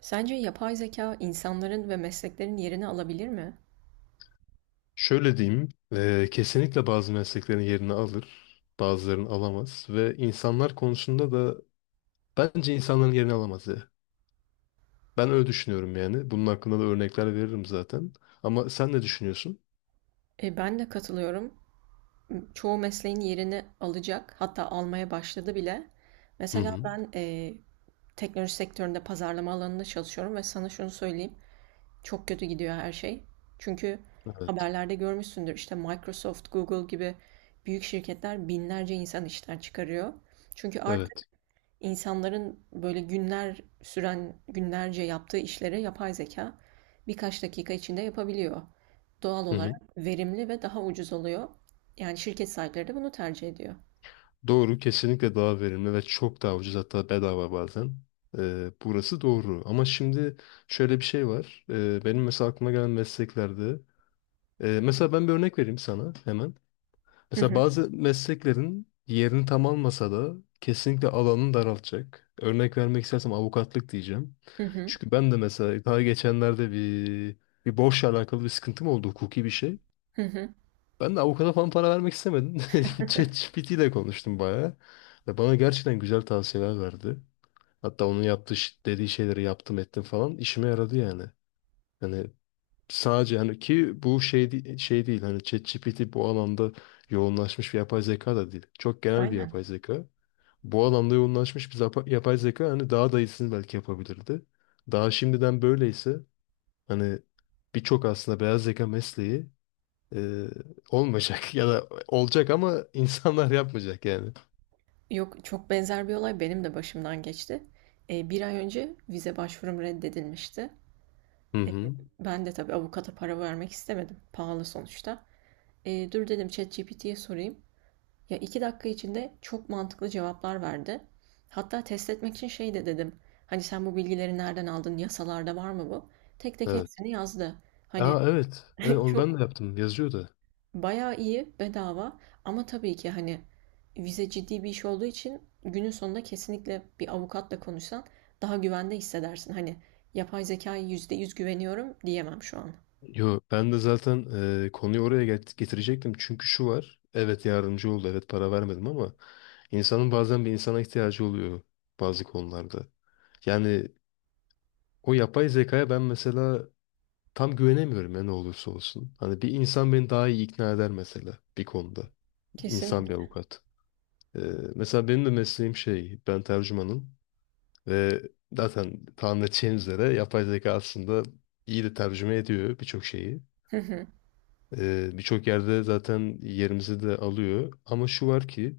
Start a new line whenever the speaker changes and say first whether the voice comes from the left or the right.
right: Sence yapay zeka insanların ve mesleklerin yerini alabilir mi?
left: Şöyle diyeyim, kesinlikle bazı mesleklerin yerini alır, bazılarını alamaz ve insanlar konusunda da bence insanların yerini alamaz ya. Ben öyle düşünüyorum yani. Bunun hakkında da örnekler veririm zaten. Ama sen ne düşünüyorsun?
right: Ben de katılıyorum. Çoğu mesleğin yerini alacak, hatta almaya başladı bile.
left: Hı
right: Mesela
left: hı.
right: ben teknoloji sektöründe pazarlama alanında çalışıyorum ve sana şunu söyleyeyim. Çok kötü gidiyor her şey. Çünkü
left: Evet.
right: haberlerde görmüşsündür işte Microsoft, Google gibi büyük şirketler binlerce insan işten çıkarıyor. Çünkü artık
left: Evet.
right: İnsanların böyle günler süren, günlerce yaptığı işlere yapay zeka birkaç dakika içinde yapabiliyor. Doğal
left: Hı hı.
right: olarak verimli ve daha ucuz oluyor. Yani şirket sahipleri de bunu tercih ediyor.
left: Doğru, kesinlikle daha verimli ve çok daha ucuz hatta bedava bazen. Burası doğru. Ama şimdi şöyle bir şey var. Benim mesela aklıma gelen mesleklerde, mesela ben bir örnek vereyim sana hemen.
right: Hı
left: Mesela
right: hı,
left: bazı mesleklerin yerini tam almasa da kesinlikle alanını daraltacak. Örnek vermek istersem avukatlık diyeceğim.
right: hı hı,
left: Çünkü ben de mesela daha geçenlerde bir borçla alakalı bir sıkıntım oldu, hukuki bir şey.
right: hı hı.
left: Ben de avukata falan para vermek istemedim. ChatGPT ile konuştum bayağı. Ve bana gerçekten güzel tavsiyeler verdi. Hatta onun yaptığı dediği şeyleri yaptım ettim falan, işime yaradı yani. Yani, sadece hani ki bu şey, şey değil, hani ChatGPT bu alanda yoğunlaşmış bir yapay zeka da değil. Çok genel bir
right: Aynen.
left: yapay zeka. Bu alanda yoğunlaşmış bir yapay zeka hani daha da iyisini belki yapabilirdi. Daha şimdiden böyleyse hani birçok aslında beyaz zeka mesleği e, olmayacak ya da olacak ama insanlar yapmayacak yani.
right: Yok, çok benzer bir olay benim de başımdan geçti. Bir ay önce vize başvurum reddedilmişti.
left: Hı hı.
right: Ben de tabii avukata para vermek istemedim. Pahalı sonuçta. Dur dedim ChatGPT'ye sorayım. Ya 2 dakika içinde çok mantıklı cevaplar verdi. Hatta test etmek için şey de dedim. Hani sen bu bilgileri nereden aldın? Yasalarda var mı bu? Tek tek
left: Evet.
right: hepsini yazdı. Hani
left: Aa, evet. Evet, onu ben de
right: çok
left: yaptım. Yazıyordu.
right: bayağı iyi bedava, ama tabii ki hani vize ciddi bir iş olduğu için günün sonunda kesinlikle bir avukatla konuşsan daha güvende hissedersin. Hani yapay zekaya %100 güveniyorum diyemem şu an.
left: Yo, ben de zaten konuyu oraya getirecektim. Çünkü şu var. Evet, yardımcı oldu. Evet, para vermedim ama insanın bazen bir insana ihtiyacı oluyor bazı konularda. Yani o yapay zekaya ben mesela tam güvenemiyorum ya, ne olursa olsun. Hani bir insan beni daha iyi ikna eder mesela bir konuda. İnsan bir
right: Kesinlikle.
left: avukat. E, mesela benim de mesleğim şey, ben tercümanım ve zaten tahmin edeceğiniz üzere yapay zeka aslında iyi de tercüme ediyor birçok şeyi. Birçok yerde zaten yerimizi de alıyor. Ama şu var ki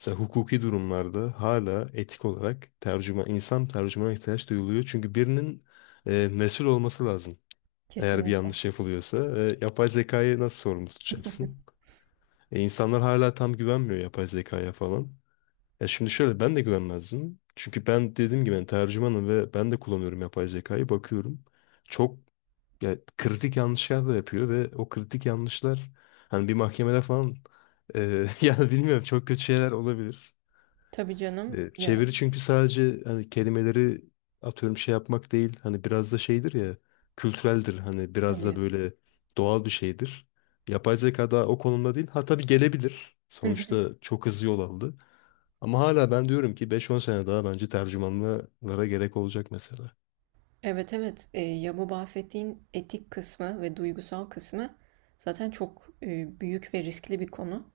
left: mesela hukuki durumlarda hala etik olarak insan tercümana ihtiyaç duyuluyor. Çünkü birinin mesul olması lazım. Eğer bir
right: Kesinlikle.
left: yanlış yapılıyorsa. E, yapay zekayı nasıl sorumlu tutacaksın? E, insanlar hala tam güvenmiyor yapay zekaya falan. Ya şimdi şöyle, ben de güvenmezdim. Çünkü ben dediğim gibi ben tercümanım ve ben de kullanıyorum yapay zekayı. Bakıyorum. Çok ya, kritik yanlışlar da yapıyor ve o kritik yanlışlar hani bir mahkemede falan yani bilmiyorum, çok kötü şeyler olabilir.
right: Tabii canım
left: E,
right: ya,
left: çeviri çünkü sadece hani kelimeleri atıyorum şey yapmak değil, hani biraz da şeydir ya, kültüreldir, hani biraz da
right: tabii.
left: böyle doğal bir şeydir. Yapay zeka da o konumda değil. Ha, tabii gelebilir. Sonuçta çok hızlı yol aldı. Ama hala ben diyorum ki 5-10 sene daha bence tercümanlara gerek olacak mesela.
right: Evet, evet. Ya bu bahsettiğin etik kısmı ve duygusal kısmı zaten çok büyük ve riskli bir konu.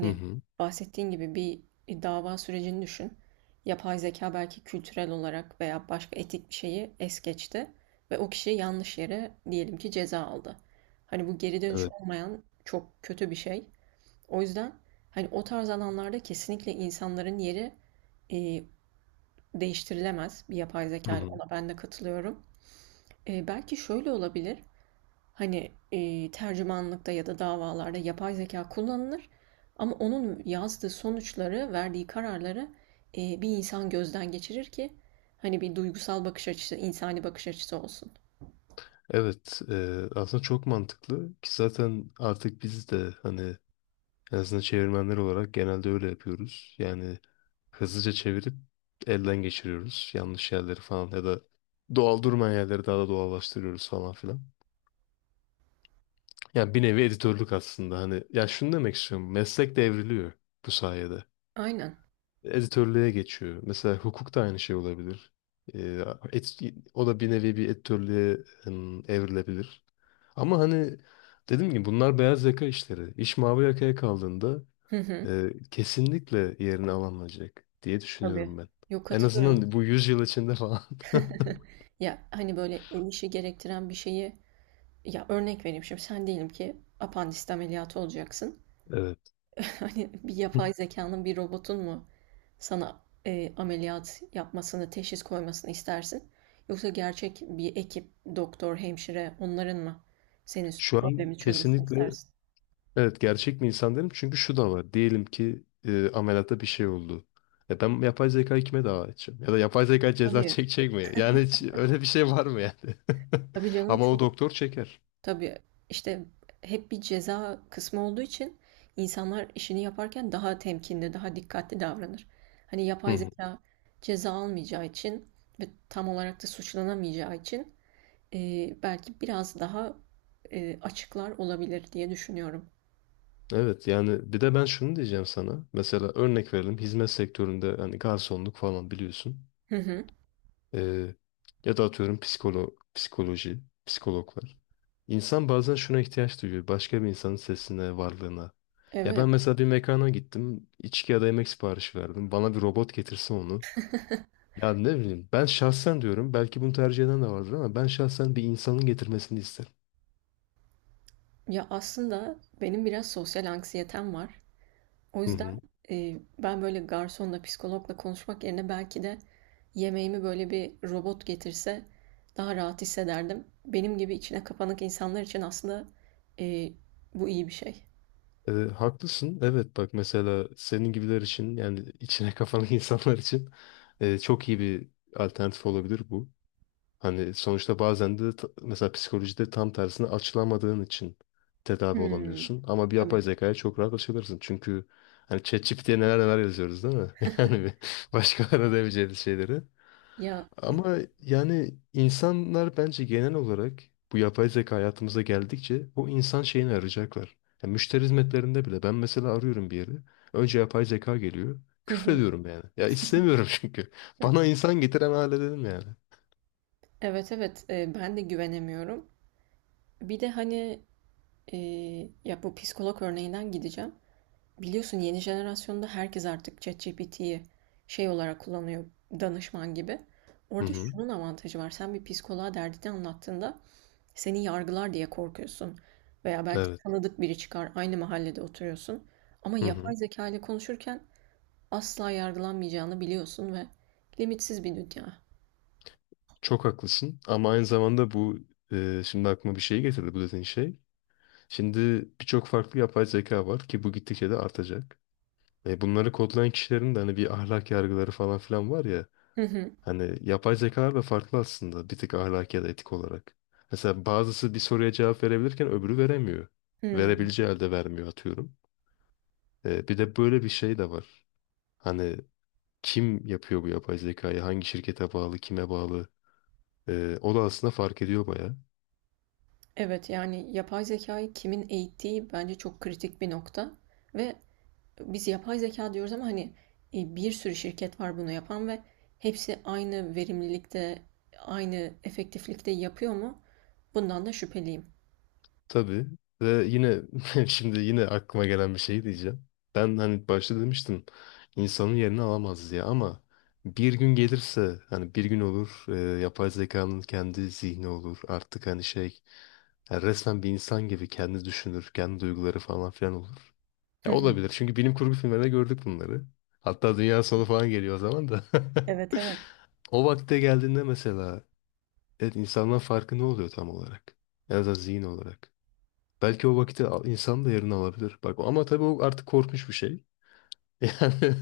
left: Hı hı.
right: bahsettiğin gibi bir dava sürecini düşün. Yapay zeka belki kültürel olarak veya başka etik bir şeyi es geçti ve o kişi yanlış yere diyelim ki ceza aldı. Hani bu geri dönüş
left: Evet.
right: olmayan çok kötü bir şey. O yüzden hani o tarz alanlarda kesinlikle insanların yeri e, değiştirilemez bir yapay
left: Hı
right: zeka ile.
left: hı.
right: Ona ben de katılıyorum. Belki şöyle olabilir. Hani, tercümanlıkta ya da davalarda yapay zeka kullanılır, ama onun yazdığı sonuçları, verdiği kararları, bir insan gözden geçirir ki hani bir duygusal bakış açısı, insani bakış açısı olsun.
left: Evet, aslında çok mantıklı ki zaten artık biz de hani en azından çevirmenler olarak genelde öyle yapıyoruz. Yani hızlıca çevirip elden geçiriyoruz yanlış yerleri falan, ya da doğal durmayan yerleri daha da doğallaştırıyoruz falan filan. Yani bir nevi editörlük aslında, hani ya şunu demek istiyorum, meslek devriliyor bu sayede,
right: Aynen.
left: editörlüğe geçiyor. Mesela hukuk da aynı şey olabilir. Ee, et- o da bir nevi bir editörlüğe evrilebilir. Ama hani dedim ki bunlar beyaz yaka işleri. İş mavi yakaya kaldığında
right: Hı hı.
left: kesinlikle yerini alamayacak diye düşünüyorum
right: Tabii.
left: ben.
right: Yok,
left: En
right: katılıyorum.
left: azından bu 100 yıl içinde falan.
right: Ya, hani, böyle el işi gerektiren bir şeyi... Ya, örnek vereyim şimdi. Sen diyelim ki apandisit ameliyatı olacaksın.
left: Evet.
right: Hani bir yapay zekanın, bir robotun mu sana ameliyat yapmasını, teşhis koymasını istersin? Yoksa gerçek bir ekip, doktor, hemşire, onların mı senin
left: Şu an
right: problemi çözmesini
left: kesinlikle.
right: istersin?
left: Evet, gerçek mi insan derim çünkü şu da var. Diyelim ki ameliyatta bir şey oldu. E ben yapay zekayı kime dava edeceğim? Ya da yapay zeka ceza
right: Tabii,
left: çekecek mi? Yani hiç öyle bir şey var mı yani?
right: tabii canım,
left: Ama o
right: çok.
left: doktor çeker.
right: Tabii işte hep bir ceza kısmı olduğu için insanlar işini yaparken daha temkinli, daha dikkatli davranır. Hani
left: Hı
right: yapay
left: hı.
right: zeka ceza almayacağı için ve tam olarak da suçlanamayacağı için belki biraz daha, açıklar olabilir diye düşünüyorum.
left: Evet, yani bir de ben şunu diyeceğim sana. Mesela örnek verelim, hizmet sektöründe hani garsonluk falan biliyorsun.
right: Hı hı.
left: Ee, ya da atıyorum psikoloji, psikologlar. İnsan bazen şuna ihtiyaç duyuyor. Başka bir insanın sesine, varlığına. Ya ben
right: Evet.
left: mesela bir mekana gittim, içki ya da yemek siparişi verdim. Bana bir robot getirse onu. Ya ne bileyim. Ben şahsen diyorum. Belki bunu tercih eden de vardır ama ben şahsen bir insanın getirmesini isterim.
right: Ya, aslında benim biraz sosyal anksiyetem var. O
left: Hı
right: yüzden,
left: hı.
right: ben böyle garsonla, psikologla konuşmak yerine belki de yemeğimi böyle bir robot getirse daha rahat hissederdim. Benim gibi içine kapanık insanlar için aslında, eee, bu iyi bir şey.
left: Haklısın. Evet, bak mesela senin gibiler için, yani içine kafalı insanlar için çok iyi bir alternatif olabilir bu. Hani sonuçta bazen de mesela psikolojide tam tersine açılamadığın için tedavi
right: Hımm.
left: olamıyorsun. Ama bir
right: Tabii.
left: yapay zekaya çok rahat açılırsın. Çünkü hani ChatGPT'ye neler neler yazıyoruz değil mi? Yani bir, başkalarına demeyeceğimiz şeyleri.
right: Ya.
left: Ama yani insanlar bence genel olarak bu yapay zeka hayatımıza geldikçe o insan şeyini arayacaklar. Yani müşteri hizmetlerinde bile ben mesela arıyorum bir yeri. Önce yapay zeka geliyor. Küfrediyorum yani. Ya istemiyorum çünkü. Bana insan getiren hale dedim yani.
right: Evet, evet. Ben de güvenemiyorum. Bir de, hani, Ee, ya bu psikolog örneğinden gideceğim. Biliyorsun yeni jenerasyonda herkes artık ChatGPT'yi şey olarak kullanıyor, danışman gibi.
left: Hı
right: Orada
left: hı.
right: şunun avantajı var. Sen bir psikoloğa derdini anlattığında seni yargılar diye korkuyorsun. Veya belki
left: Evet.
right: tanıdık biri çıkar, aynı mahallede oturuyorsun. Ama
left: Hı hı.
right: yapay zeka ile konuşurken asla yargılanmayacağını biliyorsun ve limitsiz bir dünya.
left: Çok haklısın ama aynı zamanda bu şimdi aklıma bir şey getirdi, bu dediğin şey. Şimdi birçok farklı yapay zeka var ki bu gittikçe de artacak. E, bunları kodlayan kişilerin de hani bir ahlak yargıları falan filan var ya.
right: Hı hı.
left: Hani yapay zekalar da farklı aslında, bir tık, ahlaki ya da etik olarak. Mesela bazısı bir soruya cevap verebilirken öbürü veremiyor.
right: Hmm.
left: Verebileceği halde vermiyor atıyorum. E, bir de böyle bir şey de var. Hani kim yapıyor bu yapay zekayı? Hangi şirkete bağlı? Kime bağlı? O da aslında fark ediyor baya.
right: Evet, yani yapay zekayı kimin eğittiği bence çok kritik bir nokta. Ve biz yapay zeka diyoruz, ama hani bir sürü şirket var bunu yapan ve hepsi aynı verimlilikte, aynı efektiflikte yapıyor mu? Bundan da şüpheliyim.
left: Tabii. Ve yine şimdi yine aklıma gelen bir şey diyeceğim. Ben hani başta demiştim insanın yerini alamaz diye, ama bir gün gelirse, hani bir gün olur yapay zekanın kendi zihni olur artık, hani şey. Yani resmen bir insan gibi kendi düşünür, kendi duyguları falan filan olur.
right: Hı
left: Ya,
right: hı.
left: olabilir. Çünkü bilim kurgu filmlerinde gördük bunları. Hatta dünya sonu falan geliyor o zaman da.
right: Evet, evet.
left: O vakte geldiğinde mesela, evet, insandan farkı ne oluyor tam olarak? En azından zihin olarak. Belki o vakti insan da yerini alabilir. Bak ama tabii o artık korkmuş bir şey. Yani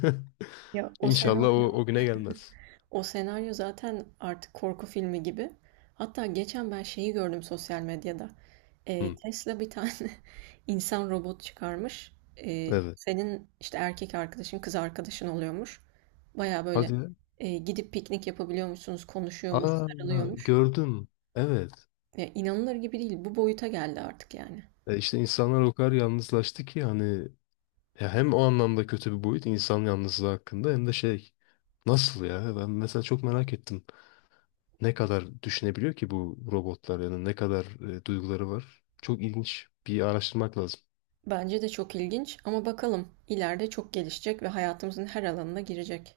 right: Ya o
left: inşallah
right: senaryo
left: o güne gelmez.
right: O senaryo zaten artık korku filmi gibi. Hatta geçen ben şeyi gördüm sosyal medyada.
left: Hı,
right: Tesla bir tane insan robot çıkarmış.
left: evet.
right: Senin işte erkek arkadaşın, kız arkadaşın oluyormuş. Baya böyle
left: Hadi ya.
right: gidip piknik yapabiliyormuşsunuz, konuşuyormuş,
left: Aa,
right: sarılıyormuş.
left: gördüm. Evet.
right: Ya, inanılır gibi değil. Bu boyuta geldi artık yani.
left: E işte insanlar o kadar yalnızlaştı ki, hani. Ya hem o anlamda kötü bir boyut, insan yalnızlığı hakkında, hem de şey, nasıl ya, ben mesela çok merak ettim. Ne kadar düşünebiliyor ki bu robotlar, yani ne kadar duyguları var? Çok ilginç, bir araştırmak lazım.
right: Bence de çok ilginç, ama bakalım ileride çok gelişecek ve hayatımızın her alanına girecek.